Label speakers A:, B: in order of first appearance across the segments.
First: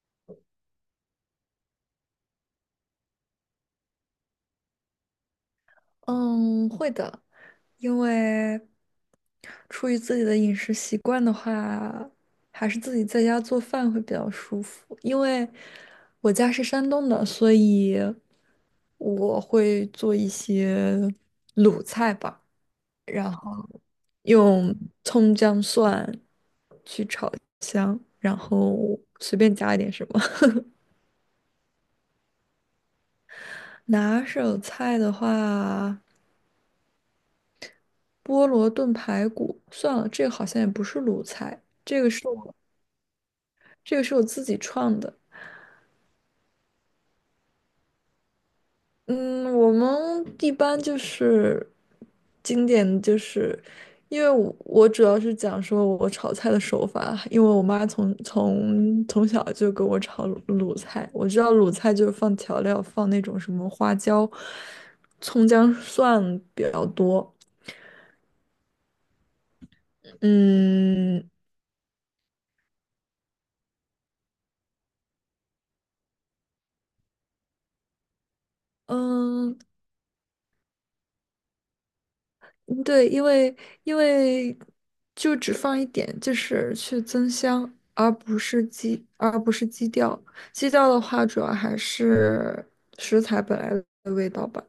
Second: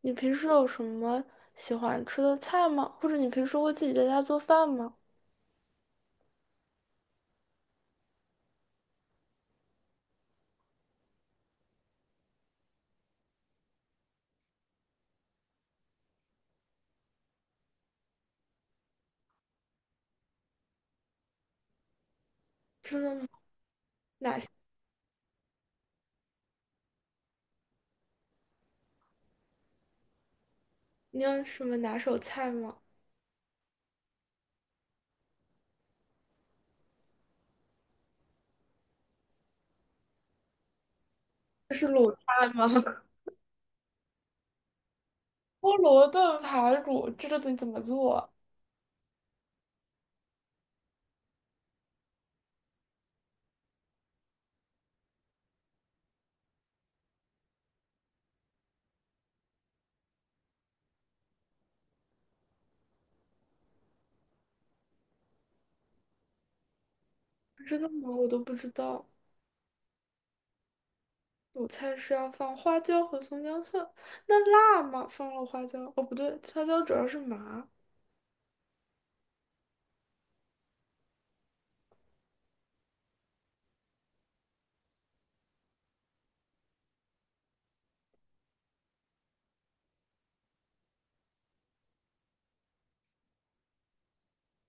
A: 你平时有什么喜欢吃的菜吗？或者你平时会自己在家做饭吗？
B: 嗯，会的，因为出于自己的饮食习惯的话，还是自己在家做饭会比较舒服。因为我家是山东的，所以我会做一些鲁菜吧，
A: 真的吗？哪些？
B: 用葱姜蒜去炒香，然后随便加一点什么。
A: 你有什么拿手菜吗？
B: 拿手菜的话，菠萝炖排骨，算了，这个好像也不是鲁菜，
A: 这是
B: 这个
A: 鲁菜
B: 是。
A: 吗？
B: 这个是我自己创的。
A: 菠萝炖排骨，这个得怎么做啊？
B: 嗯，我们一般就是经典，就是因为我主要是讲说我炒菜的手法，因为我妈从小就给我炒卤菜，我知道卤菜就是放调料，放那种什么花椒、葱姜蒜比较多。
A: 真的吗？我都不知道。
B: 嗯
A: 鲁菜是要放花椒和葱姜蒜，那辣吗？放了花椒？哦，不对，花椒主要是麻。
B: 嗯，嗯对，因为因为就只放一点，就是去增香，而不是基调。基调的话，主要还是食材本来的味道吧。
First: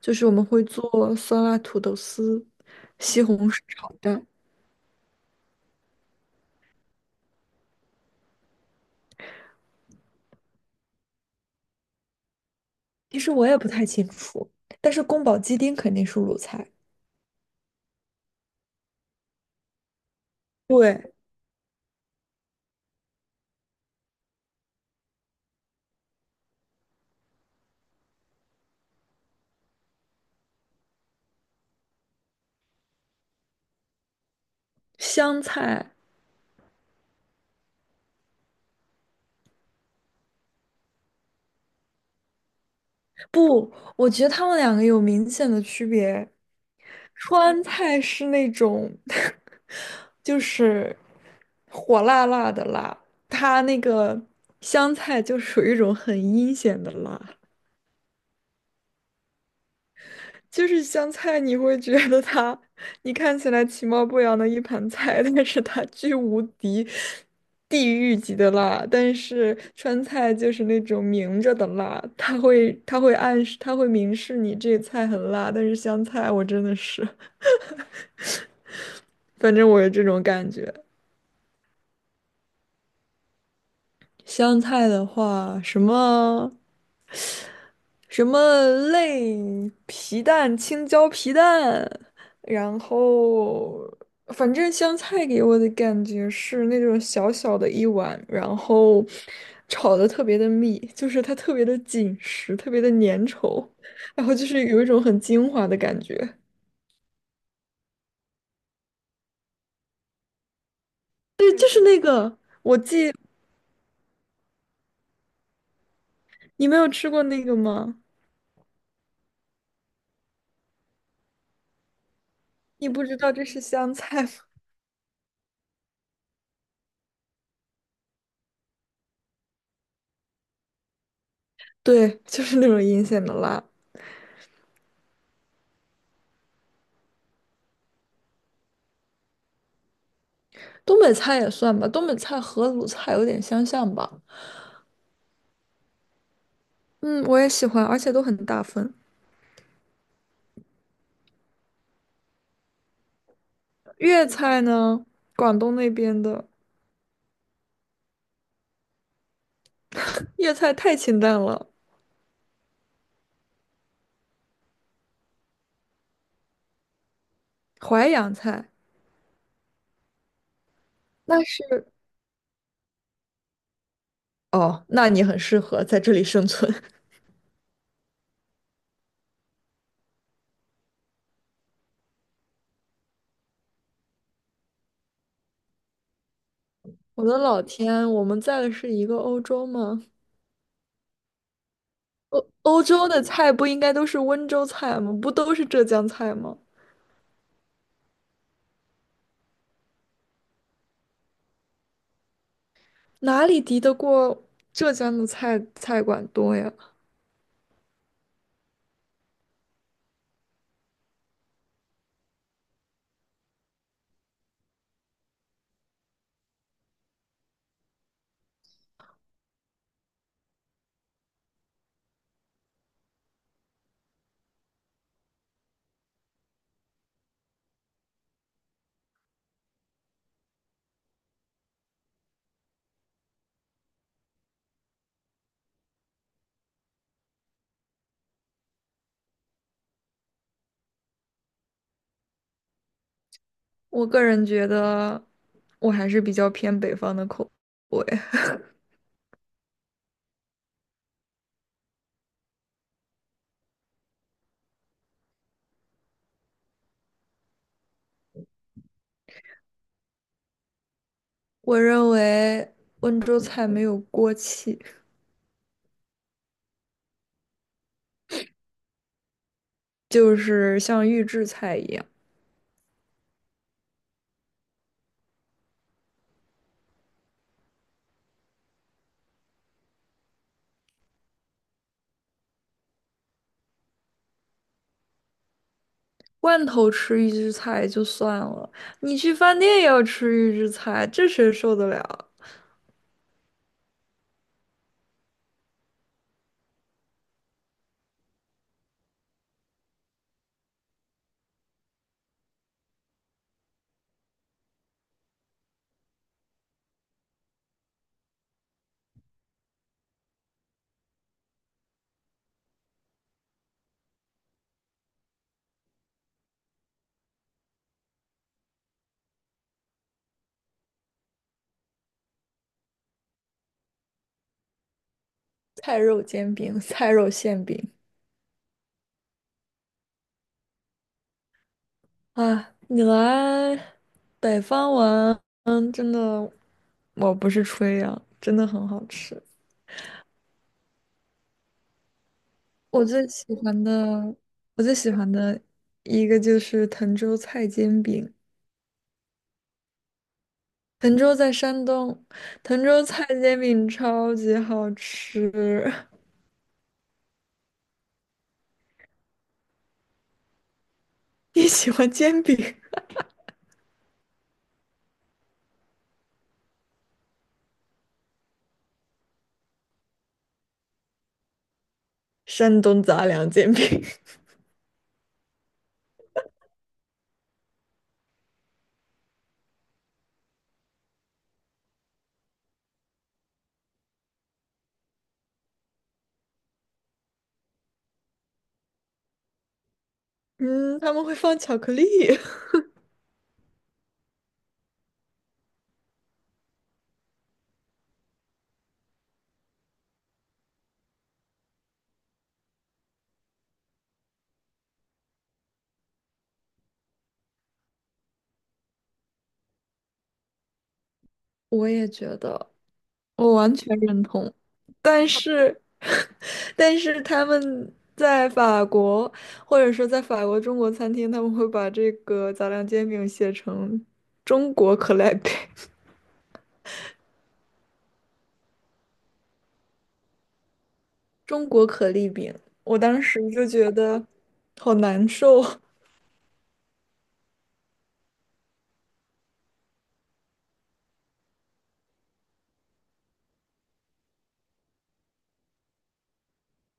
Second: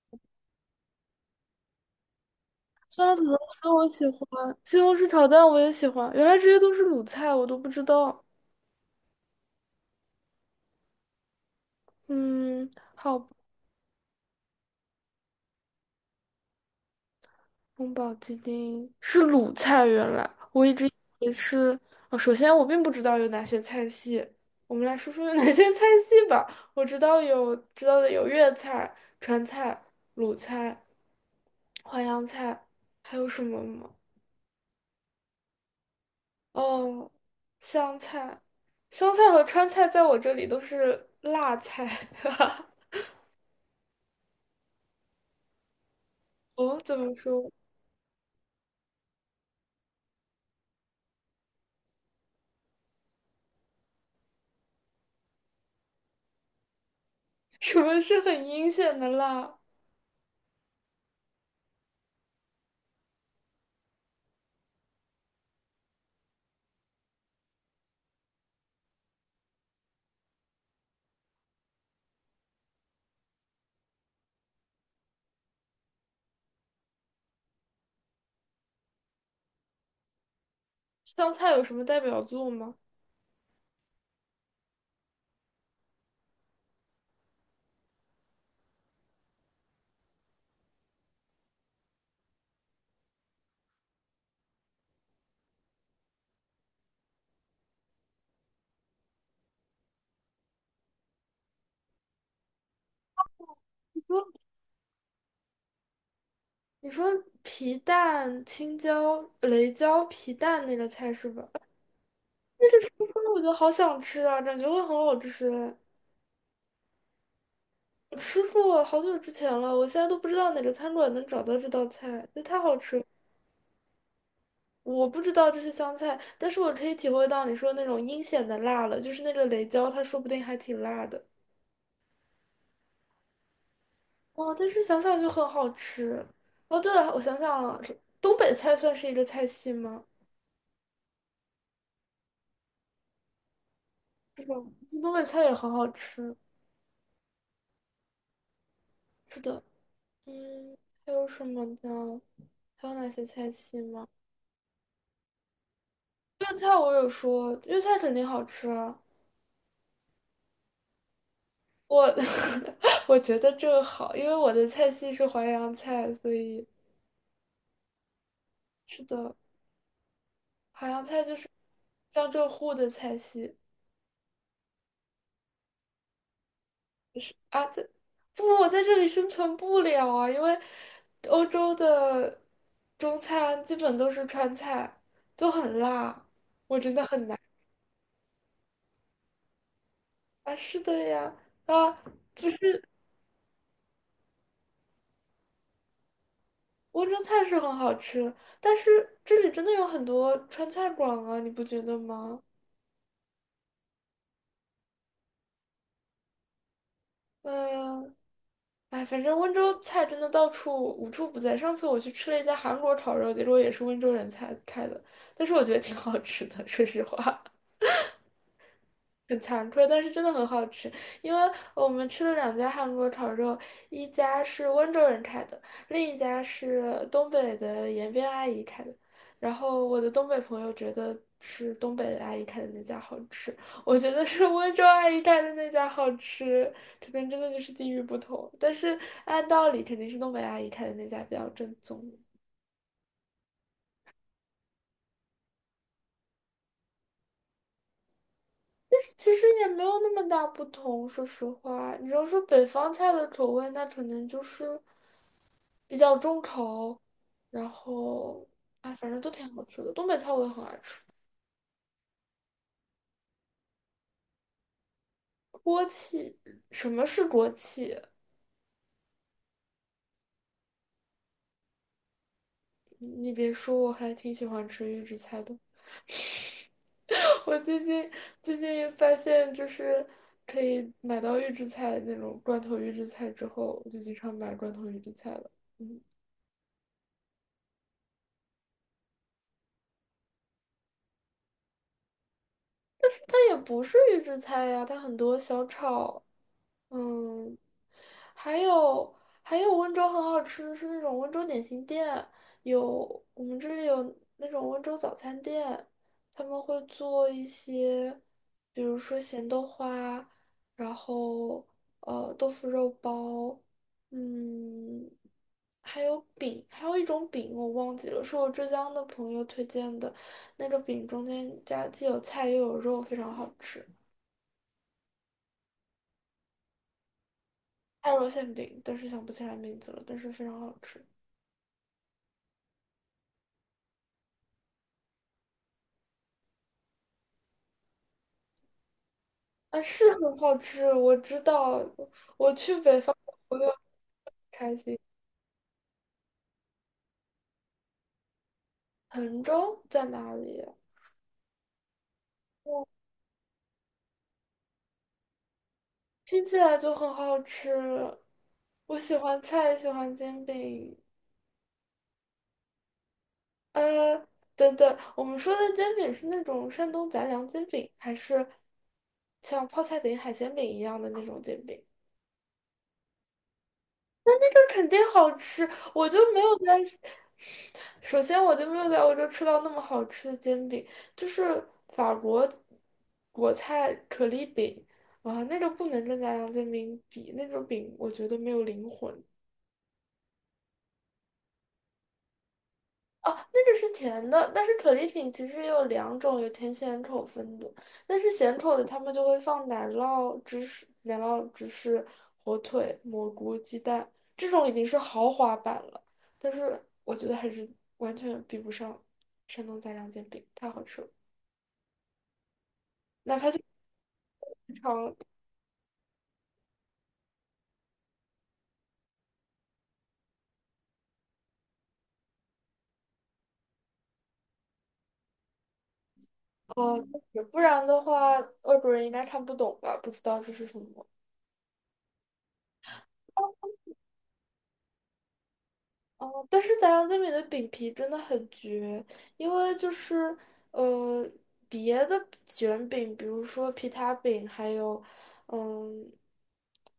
B: 就是我们会做酸辣土豆丝、
A: 酸辣
B: 西
A: 土豆
B: 红柿
A: 丝我
B: 炒
A: 喜
B: 蛋，
A: 欢，西红柿炒蛋我也喜欢。原来这些都是鲁菜，我都不知道。嗯，好
B: 其
A: 吧。
B: 实我也不太清楚，但是宫保鸡丁肯定是鲁菜。
A: 宫保鸡丁是鲁菜，原来我一直以
B: 对，
A: 为是。哦，首先我并不知道有哪些菜系，我们来说说有哪些 菜系吧。我知道有知道的有粤菜、川菜、鲁菜、淮扬菜，还有什么吗？
B: 香菜，
A: 哦，湘菜，湘菜和川菜在我这里都是辣菜。
B: 不，我觉得他们两个有明显的区别。
A: 哦，怎么说？
B: 川菜是那种，就是火辣辣的辣，它那个湘菜就属于一种很阴险的辣。
A: 什么是很阴险的辣？
B: 就是香菜，你会觉得它，你看起来其貌不扬的一盘菜，但是它巨无敌地狱级的辣。但是川菜就是那种明着的辣，它会暗示，它会明示你这菜很辣。但是香菜，我真的是，反正我有这种感觉。
A: 湘菜有什么代表作吗？
B: 香菜的话，什么？什么类皮蛋、青椒皮蛋，然后反正香菜给我的感觉是那种小小的一碗，然后炒的特别的密，就是它特别的紧实，特别的粘稠，
A: 你说。
B: 然后就是有一种很精华的感觉。
A: 你说皮蛋、青椒、雷椒皮蛋那个菜是吧？啊
B: 就是那个，
A: 那个吃法我觉得好想吃啊，感觉会很好吃。
B: 你没有吃过那个吗？
A: 我吃过好久之前了，我现在都不知道哪个餐馆能找到这道菜，那太好
B: 你
A: 吃
B: 不
A: 了。
B: 知道这是香菜吗？
A: 我不知道这是香菜，但是我可以体会到你说那种阴险的辣了，就是那个雷椒，它说不定还挺辣的。
B: 对，就是那种阴险的辣。
A: 哦，但是想想就很好吃。哦，对了，我想想啊，东北菜算是一个菜系吗？
B: 东北菜也算吧，东北菜和鲁菜有点相像吧。
A: 这东北菜也很好吃。
B: 嗯，我也喜欢，而且都很大份。
A: 是的。嗯，还有什么呢？还有哪些菜系吗？
B: 粤菜呢，广东那边的
A: 粤菜我有说，粤菜肯定好吃啊。
B: 粤菜太清淡了，
A: 我 我觉得这个好，因为我的菜系是淮扬菜，所以
B: 淮扬菜
A: 是的，淮扬菜就
B: 那
A: 是
B: 是
A: 江浙沪的菜系。
B: 哦，那你很适合在这里生存。
A: 是啊，在不，我在这里生存不了啊，因为欧洲的中餐基本都是川菜，都很辣
B: 我的老天，我们在的是一个欧洲吗？
A: 啊。是的呀，啊，
B: 欧洲的菜不应该都是温州菜吗？不都是浙江菜吗？
A: 温州菜是很好吃，但是这里真的有很多川菜馆啊，你不觉得吗？
B: 哪里敌得过浙江的菜馆多呀？
A: 嗯，哎，反正温州菜真的到处无处不在。上次我去吃了一家韩国烤肉，结果也是温州人才开的，但是我觉得挺好吃的，说实话。很惭愧，但是真的很好吃。因为我们吃了两家韩国烤肉，一家是温州人开的，另一家是东北的延边阿姨开的。然后我的东北朋友觉得是东北的阿姨开的那家好吃，我觉得是温州阿姨开的那家好吃，可能真的就是地域不同。但是按道理肯定是东北阿姨开的那家比较正宗。
B: 我个人觉得，我还是比较偏北方的口味。
A: 其实也没有那么大不同，说实话，你要说北方菜的口味，那可能就是比较重口，然后哎，反正都挺好吃的。东北菜我也很爱吃，
B: 我认为温州菜没有锅气，
A: 锅气，什么是锅气？
B: 就是像预制菜一样，
A: 你别说，我还挺喜欢吃预制菜的。我最近发现，就是可以买到预制菜那种罐头预制菜之后，我就经常买罐头预制菜了。嗯，
B: 罐头吃预制菜就算了，你去饭店也要吃预制菜，这谁受得了？
A: 它也不是预制菜呀，它很多小炒嗯，还有还有温州很好吃的是那种温州点心店，有我们这里有那种温州早餐店，他们会做一些，比如说咸豆花，然后豆腐肉包，嗯，还有饼，还有一种饼我忘记了，是我浙江的朋友推荐的，那个饼中间加既有菜又有肉，非常好吃。
B: 菜肉煎饼、菜肉馅饼
A: 爱肉馅饼，但是想不起来名字了，但是非常好吃。
B: 啊！你来北方玩，嗯，真的，我不是吹啊，真的很好吃。
A: 啊，是很好吃，我知道。我去北
B: 我
A: 方，
B: 最喜
A: 我就
B: 欢的，
A: 开
B: 我最
A: 心。
B: 喜欢的一个就是滕州菜煎饼。
A: 滕州在哪里
B: 滕州在山东，滕
A: 我
B: 州菜煎饼超级好吃。
A: 听起来就很好吃。我喜欢菜，喜欢煎饼。
B: 你喜欢煎饼？
A: 呃，等等，我们说的煎饼是那种山东杂粮煎饼，还是像泡菜饼、海鲜饼一样的那种煎饼？
B: 山东杂粮煎饼，
A: 这肯定好吃，我就没有在。首先，我就没有在欧洲吃到那么好吃的煎饼，就是法国国菜可丽饼啊，那个不能跟家乡煎饼比，那种饼我觉得没有灵魂。
B: 嗯，他们会放巧克力。
A: 哦，那个是甜的，但是可丽饼其实也有两种，有甜咸口分的。但是咸口的，他们就会放奶酪、芝士、奶酪、芝士、火腿、蘑菇、鸡蛋，这种已经是豪华版了。但是我觉得还是完全比不上山东杂粮煎饼，太好吃了。
B: 我也觉得，
A: 哪怕
B: 我
A: 是
B: 完全认同。
A: 正常
B: 但是，但是他们在法国，或者说在法国中国餐厅，他们会把这个杂粮煎饼写成中国可丽饼，
A: 呃，不然的话，外国人应该看不懂吧？不知道这是什么。
B: 中国可丽饼。我当时就觉得好难受。
A: 哦，但是杂粮煎饼的饼皮真的很绝，因为就是呃，别的卷饼，比如说皮塔饼，还有嗯，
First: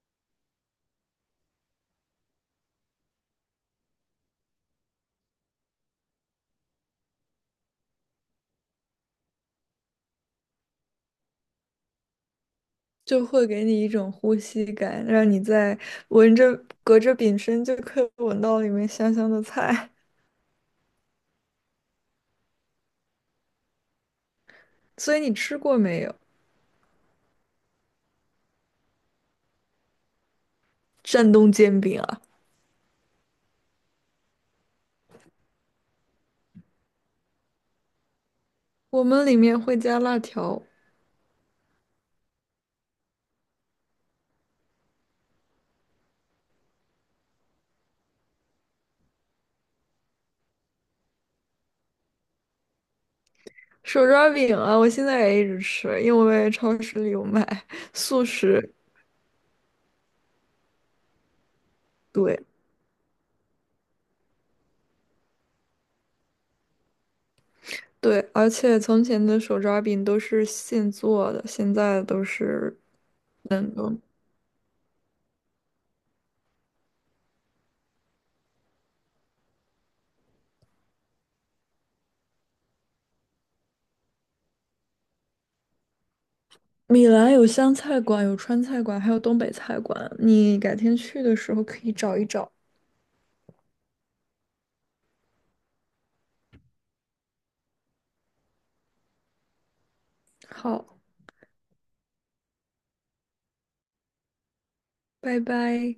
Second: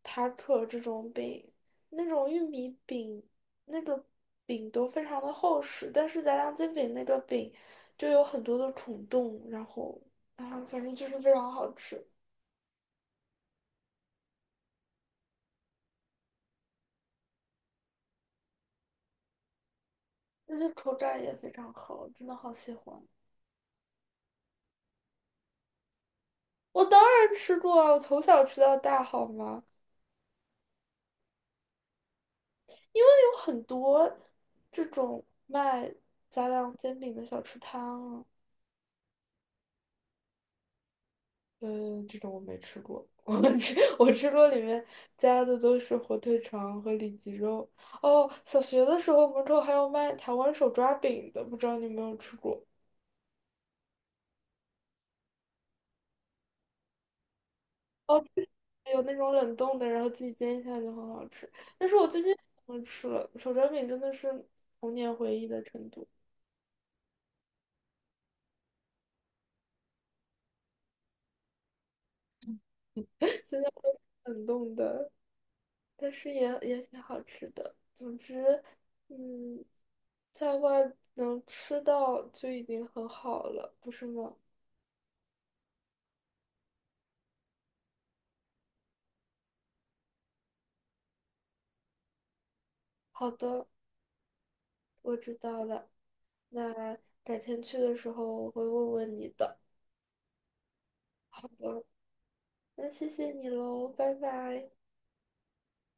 A: 塔克这种饼，那种玉米饼，那个饼都非常的厚实，但是杂粮煎饼那个饼就有很多的孔洞，然后啊，反正就是非常好吃。
B: 就会给你一种呼吸感，让你在闻着隔着饼身就可以闻到里面香香的菜。
A: 那些口感也非常好，真的好喜欢。
B: 所以你吃过没有？
A: 我当然吃过啊，我从小吃到大，好吗？
B: 山东煎饼啊，
A: 因为有很多这种卖杂粮煎饼的小吃摊啊
B: 我们里面会加辣条。
A: 嗯，这种我没吃过。我吃过里面加的都是火腿肠和里脊肉。哦，小学的时候门口还有卖台湾手抓饼的，不知道你有没有吃过？
B: 手抓饼啊，我现在也一直吃，因为超市里有卖
A: 哦。
B: 速食。
A: 还有那种冷冻的，然后自己煎一下就很好吃。但是我最近
B: 对
A: 不吃了，手抓饼真的是童年回忆的程度，
B: 对，而且从前的手抓饼都是现做的，现在都是
A: 现在
B: 冷
A: 都是
B: 冻。
A: 冷冻的，但是也挺好吃的。总之，嗯，在外能吃到就已经很好了，不是吗？
B: 米兰有湘菜馆，有川菜馆，还有东北菜馆。你改天去的时候可以找一找。
A: 好的，我知道了。那改天去的时候我会问问你的。
B: 好，
A: 好的，那谢谢你喽，拜拜。
B: 拜拜。